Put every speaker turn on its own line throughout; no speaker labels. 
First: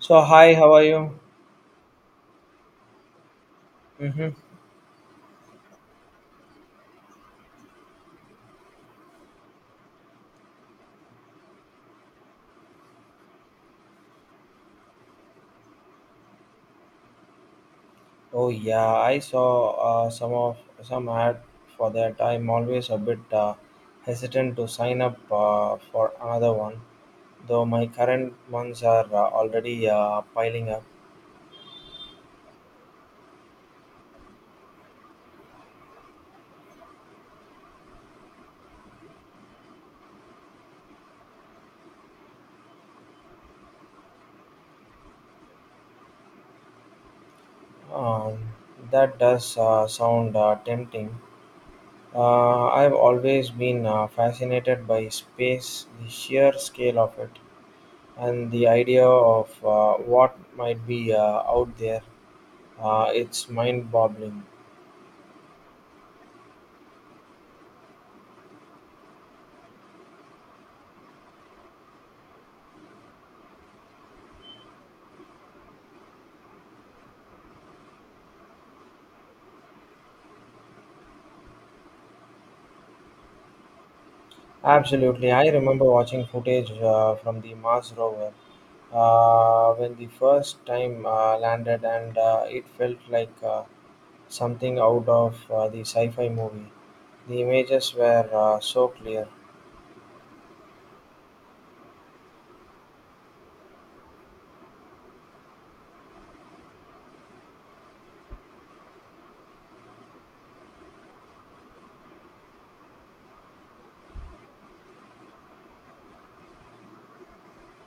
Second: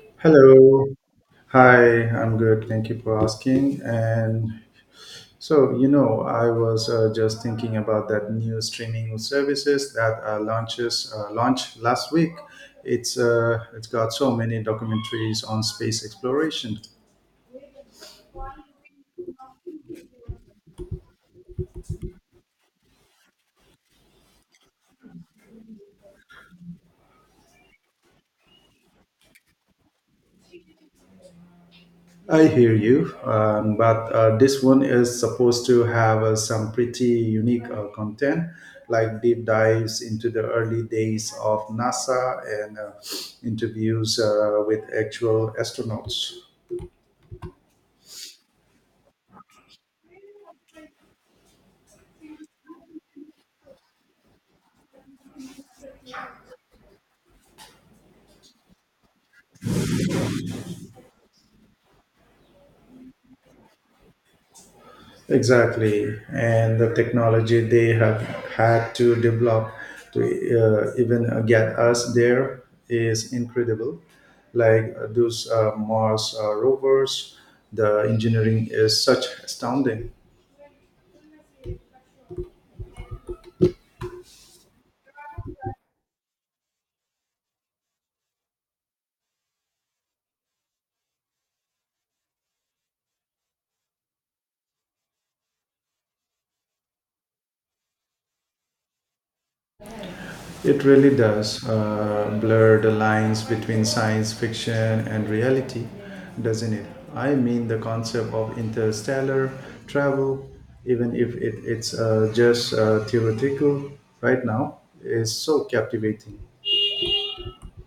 So hi, how are
Hello.
you?
Hi, I'm good. Thank you for asking.
Hmm.
And So I was just thinking about that new streaming services that launches launched last week. It's got so many documentaries on space exploration.
Oh yeah, I saw uh, some of some ad for that. I'm always a bit hesitant to sign up for another one, though my current ones are already piling up.
I hear you, but this one is supposed to have some pretty unique content, like deep dives into the early days of NASA and interviews with actual astronauts.
Um, that does sound tempting. I've always been fascinated by space, the sheer scale of it, and the idea of what might be out there. It's mind-boggling.
Exactly, and the technology they have had to develop to even get us there is incredible. Like those Mars rovers, the engineering is such astounding.
Absolutely. I remember watching footage from the Mars rover when the first time landed, and it felt like something out of the sci fi movie. The images were so clear.
It really does blur the lines between science fiction and reality, doesn't it? I mean, the concept of interstellar travel, even if it, it's just theoretical right now, is so captivating.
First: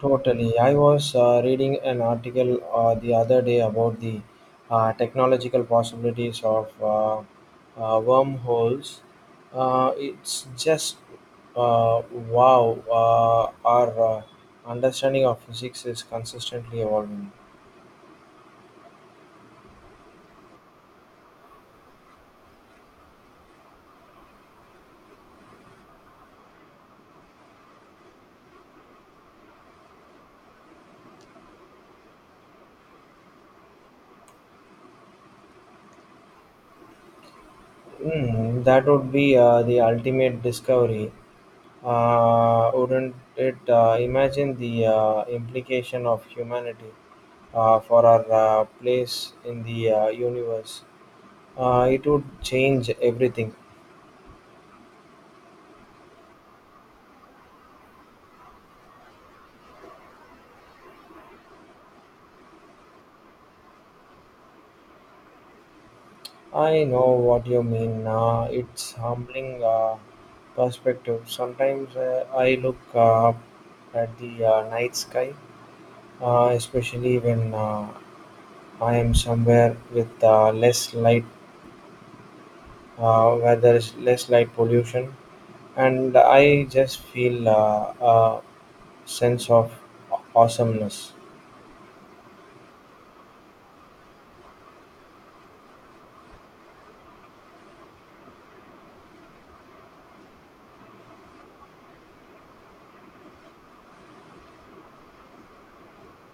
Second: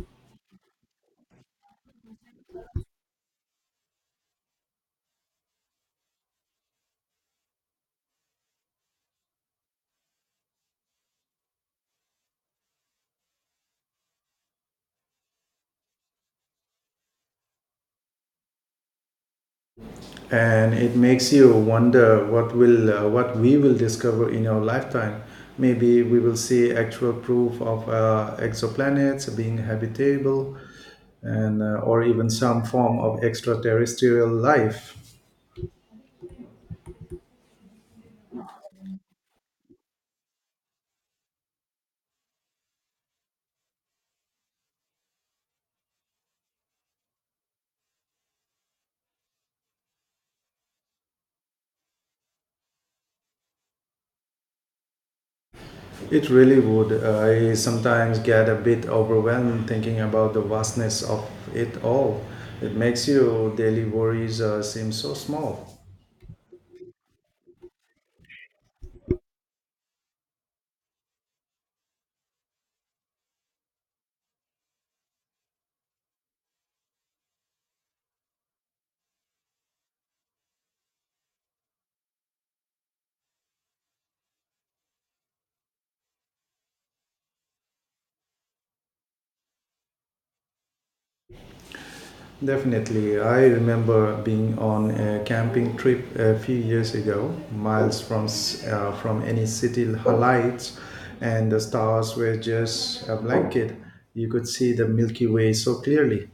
Totally. I was reading an article the other day about the technological possibilities of wormholes. It's just uh, wow, our understanding of physics is consistently evolving.
And it makes you wonder what we will discover in our lifetime. Maybe we will see actual proof of exoplanets being habitable and or even some form of extraterrestrial life.
Mm, that would be the ultimate discovery. Wouldn't it imagine the implication of humanity for our place in the universe? It would change everything.
It really would. I sometimes get a bit overwhelmed thinking about the vastness of it all. It makes your daily worries seem so small.
I know what you mean. It's humbling perspective. Sometimes I look up at the night sky, especially when I am somewhere with less light, where there is less light pollution, and I just feel a sense of awesomeness.
Definitely. I remember being on a camping trip a few years ago, miles from from any city lights, and the stars were just a blanket. You could see the Milky Way so clearly.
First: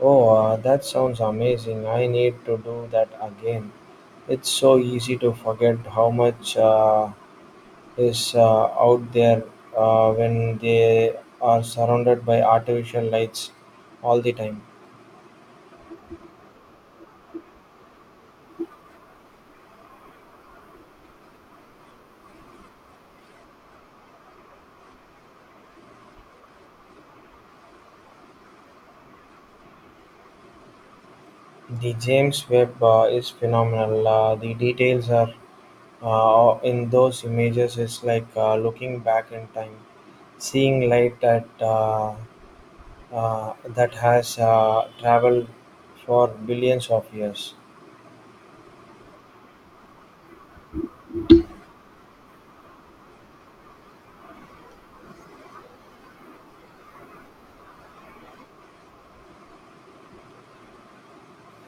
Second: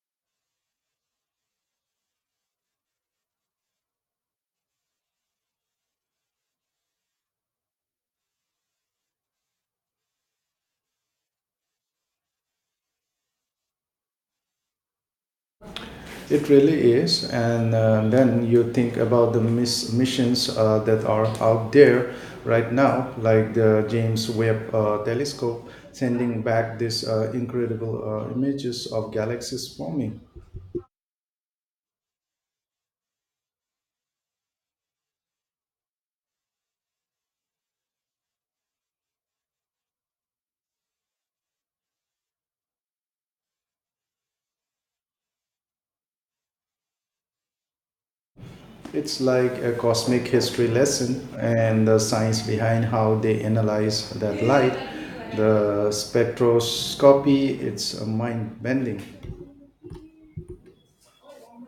Oh, that sounds amazing. I need to do that again. It's so easy to forget how much is out there when they are surrounded by artificial lights all the time.
It really is. And then you think about the missions that are out there right now, like the James Webb Telescope sending back these incredible images of galaxies forming.
The James Webb is phenomenal. The details are in those images is like looking back in time, seeing light that that has traveled for billions of years.
It's like a cosmic history lesson, and the science behind how they analyze that light. The spectroscopy, it's mind bending.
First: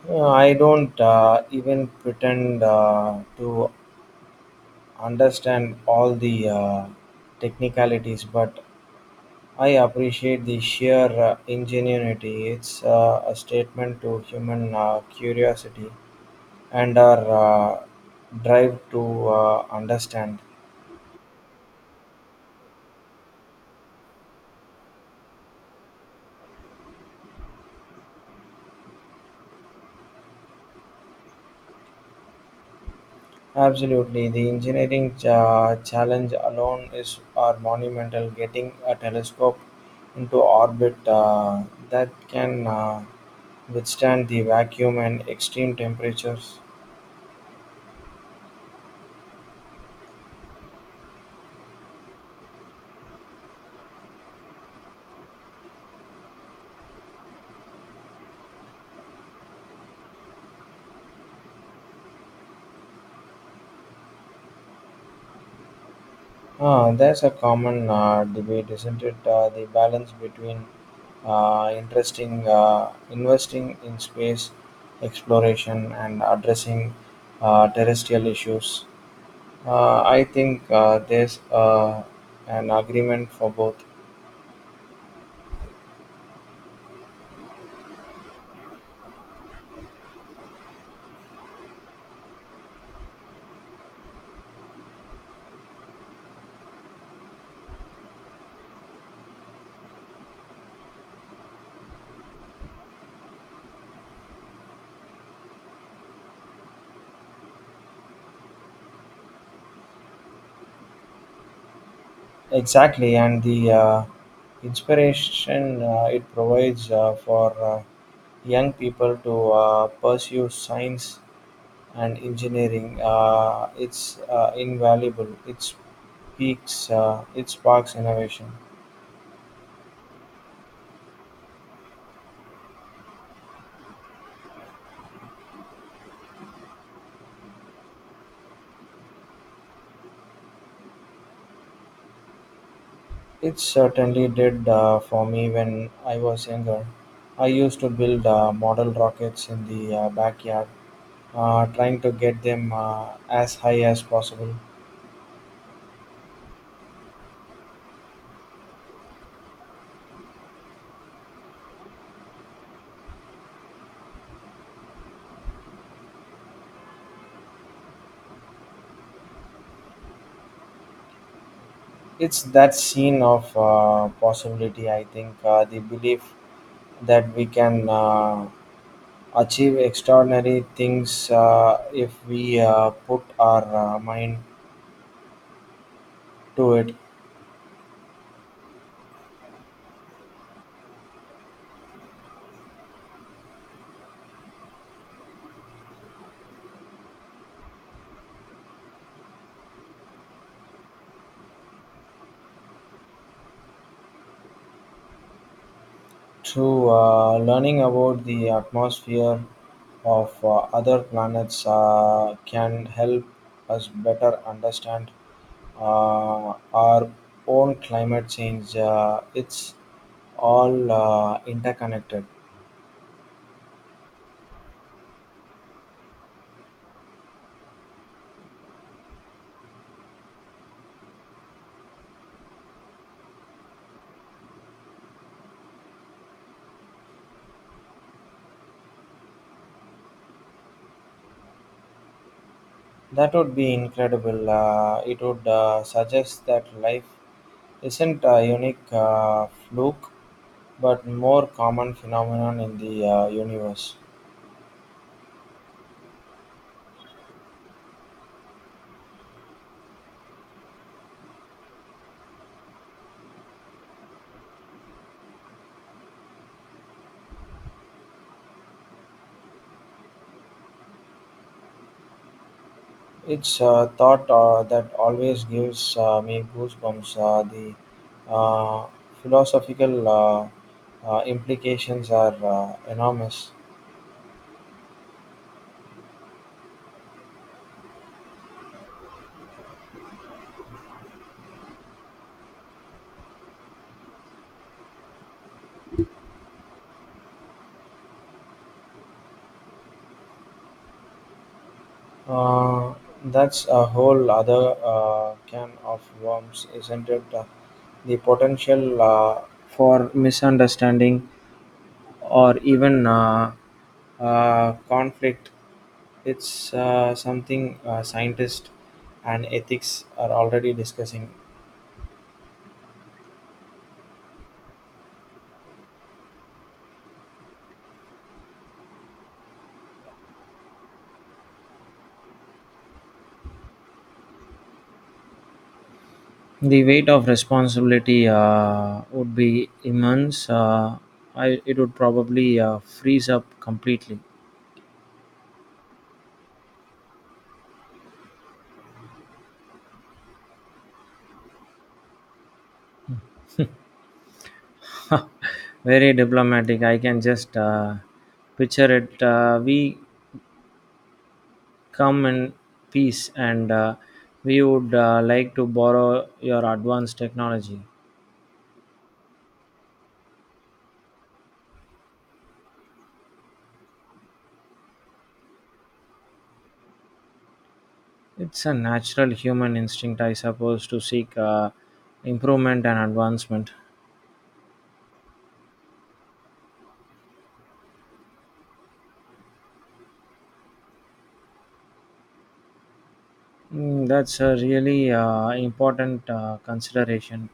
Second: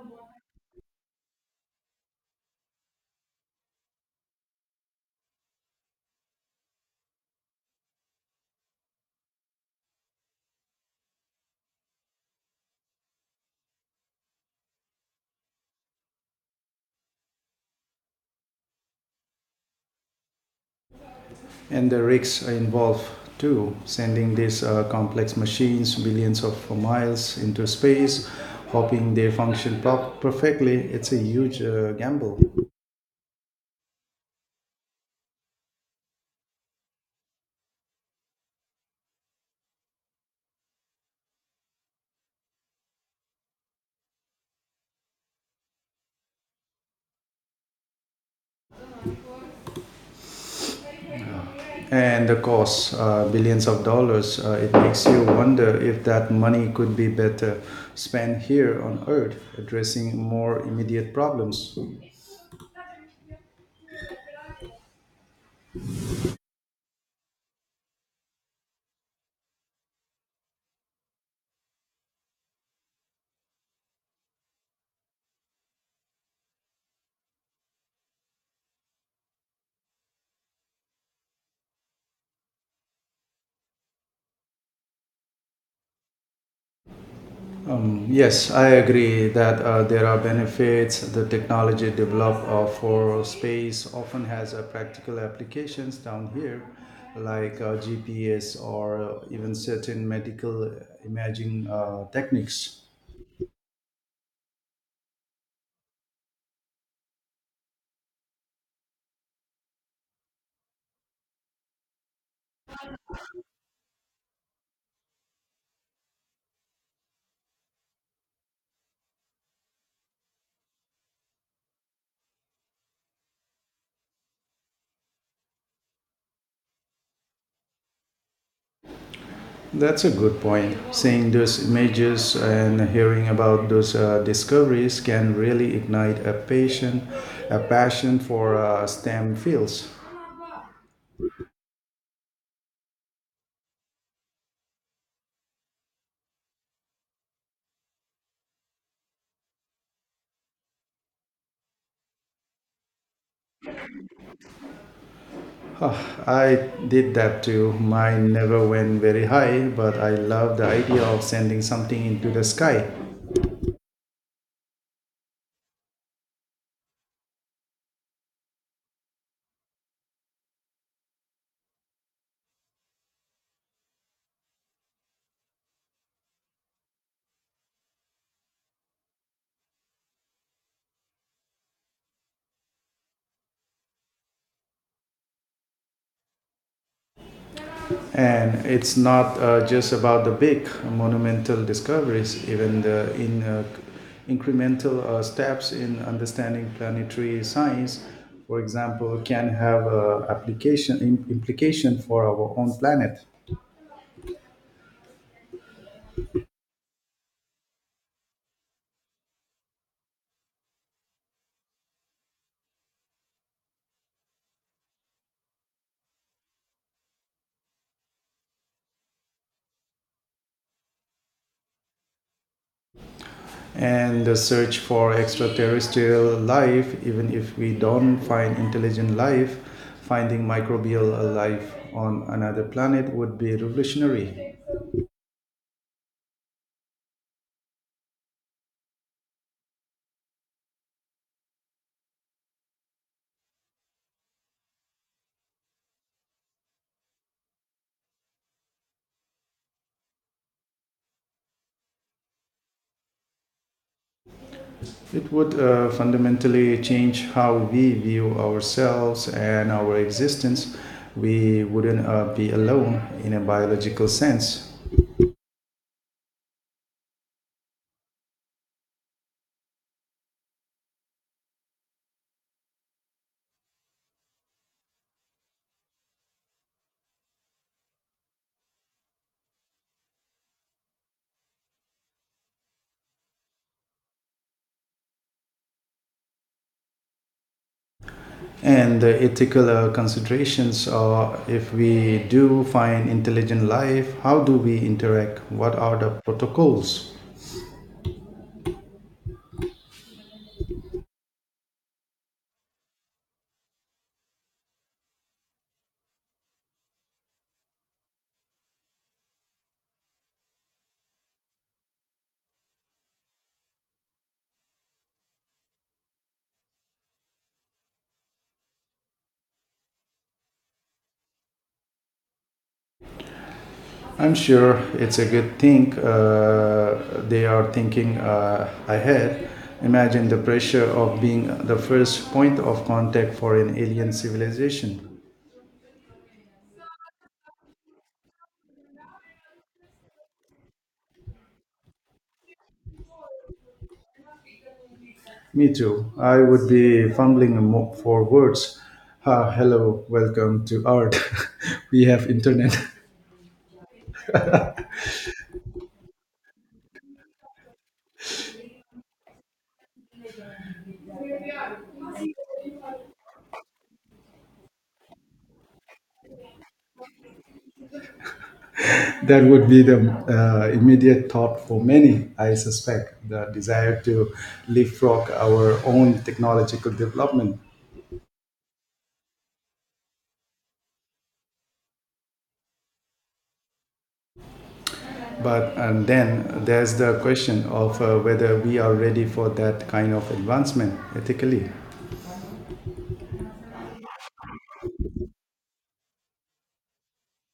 I don't even pretend to understand all the technicalities, but I appreciate the sheer ingenuity. It's a statement to human curiosity and our uh, drive to understand.
And the risks involved too, sending these complex machines billions of miles into space, hoping they function perfectly. It's a huge gamble.
Absolutely, the engineering challenge alone is our monumental. Getting a telescope into orbit that can withstand the vacuum and extreme temperatures.
And the cost, billions of dollars. It makes you wonder if that money could be better spent here on earth addressing more immediate problems.
Ah, that's a common debate, isn't it? The balance between interesting investing in space exploration and addressing terrestrial issues. I think there's an agreement for both.
Yes, I agree that there are benefits. The technology developed for space often has practical applications down here, like GPS or even certain medical imaging techniques.
Exactly, and the inspiration it provides for young people to pursue science and engineering. It's invaluable. It's peaks. It sparks innovation.
That's a good point. Seeing those images and hearing about those discoveries can really ignite a passion for STEM fields.
It certainly did for me when I was younger. I used to build model rockets in the backyard, trying to get them as high as possible.
Huh, I did that too. Mine never went very high, but I love the idea of sending something into the sky.
It's that scene of possibility, I think, the belief that we can achieve extraordinary things if we put our mind to it
And it's not just about the big monumental discoveries. Even the in incremental steps in understanding planetary science, for example, can have application implication for our own planet.
through learning about the atmosphere of other planets can help us better understand uh, our own climate change. It's all interconnected.
And the search for extraterrestrial life, even if we don't find intelligent life, finding microbial life on another planet would be revolutionary.
That would be incredible. It would suggest that life isn't a unique fluke, but more common phenomenon in the universe.
It would fundamentally change how we view ourselves and our existence. We wouldn't be alone in a biological sense.
It's a thought that always gives me goosebumps. The uh, philosophical implications are enormous.
And the ethical considerations are, if we do find intelligent life, how do we interact? What are the protocols?
Uh, that's a whole other can of worms, isn't it? The potential for misunderstanding or even conflict. It's something scientists and ethics are already discussing.
I'm sure it's a good thing they are thinking ahead. Imagine the pressure of being the first point of contact for an alien civilization.
The weight of responsibility would be immense. I, it would probably freeze up completely.
Me too. I would be fumbling for words. Ah, hello, welcome to Earth. We have internet.
Very diplomatic. I can just picture it. We come in peace and we would like to borrow your advanced technology.
That would be the immediate thought for many, I suspect, the desire to leapfrog our own technological development.
It's a natural human instinct, I suppose, to seek improvement and advancement.
But and then there's the question of whether we are ready for that kind of advancement ethically.
Mm, that's a really important consideration.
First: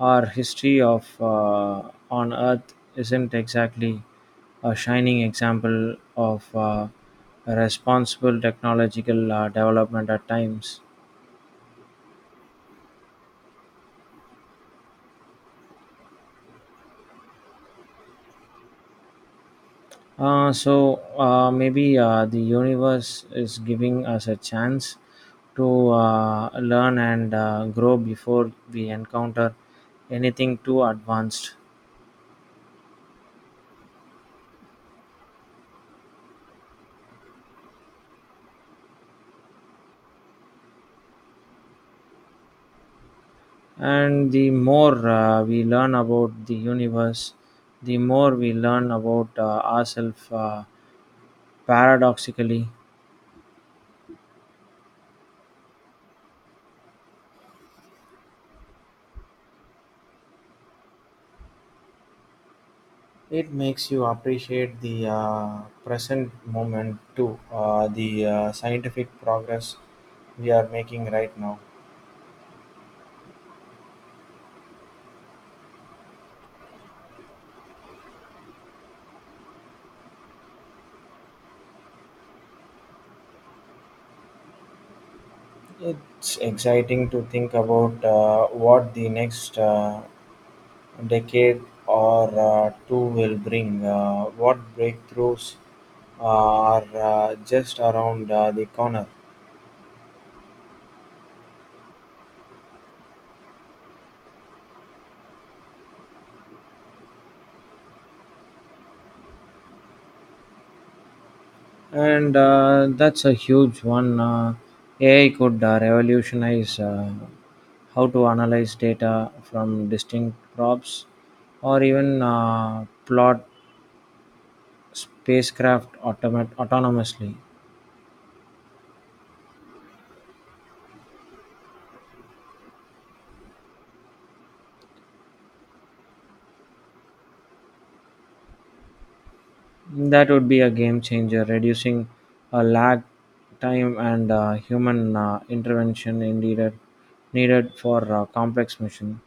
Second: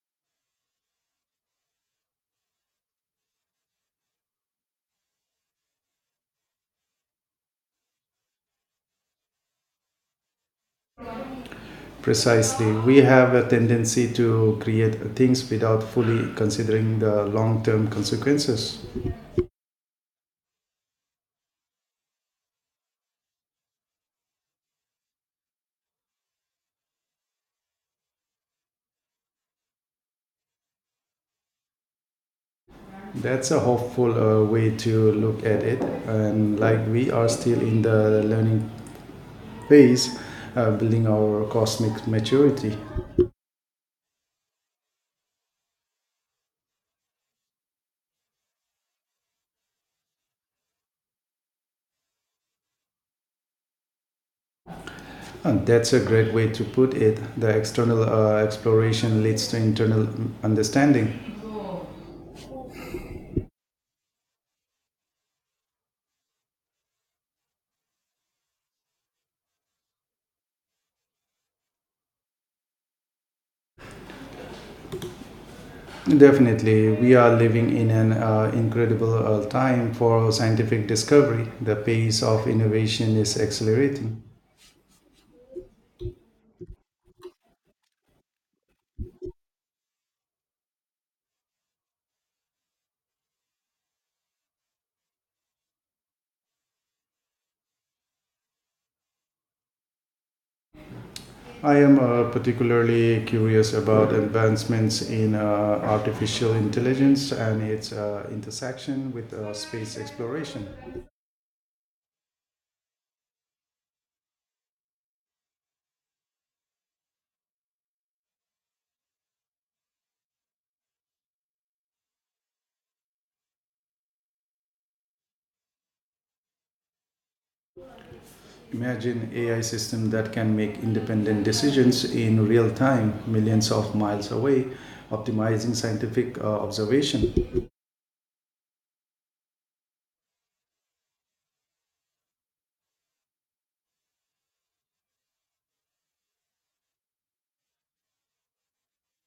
Our history of on Earth isn't exactly a shining example of responsible technological development at times.
Precisely. We have a tendency to create things without fully considering the long term consequences.
So maybe the universe is giving us a chance to learn and grow before we encounter anything too advanced.
That's a hopeful way to look at it. And like we are still in the learning phase, building our cosmic maturity.
And the more we learn about the universe, the more we learn about ourselves paradoxically.
And that's a great way to put it. The external exploration leads to internal understanding.
It makes you appreciate the present moment too, the scientific progress we are making right now.
Definitely, we are living in an incredible time for scientific discovery. The pace of innovation is accelerating.
It's exciting to think about what the next decade or two will bring, what breakthroughs are just around the corner.
I am particularly curious about advancements in artificial intelligence and its intersection with space exploration.
And that's a huge one. AI could revolutionize how to analyze data from distinct crops or even plot spacecraft autonomously.
Imagine AI system that can make independent decisions in real time, millions of miles away, optimizing scientific observation.
That would be a game changer, reducing a lag time and human intervention in needed for complex mission.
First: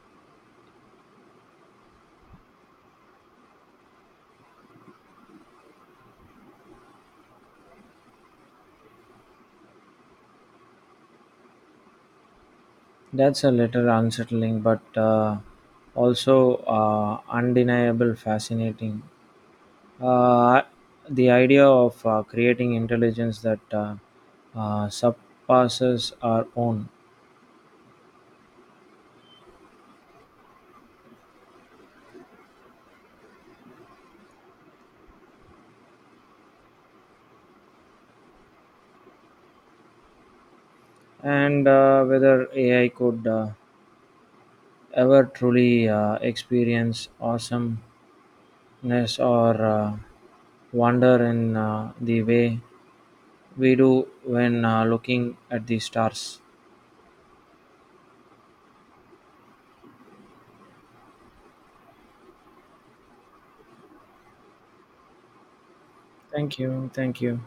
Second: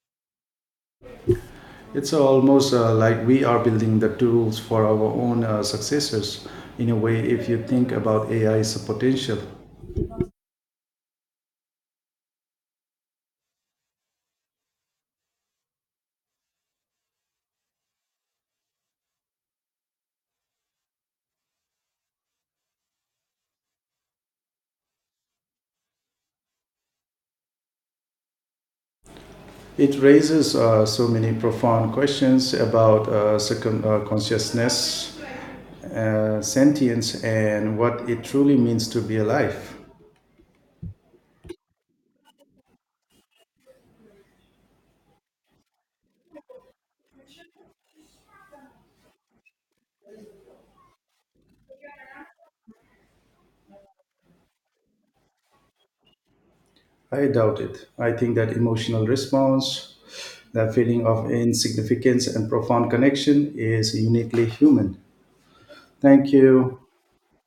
It's almost like we are building the tools for our own successors. In a way, if you think about AI's potential,
That's a little unsettling, but also undeniable fascinating. Uh, the idea of creating intelligence that surpasses our own,
it raises so many profound questions about consciousness, sentience, and what it truly means to be alive.
and whether AI could ever truly experience awesomeness or wonder in the way we do when looking at the stars.
I doubt it. I think that emotional response, that feeling of insignificance and profound connection is uniquely human. Thank
Thank
you.
you. Thank you.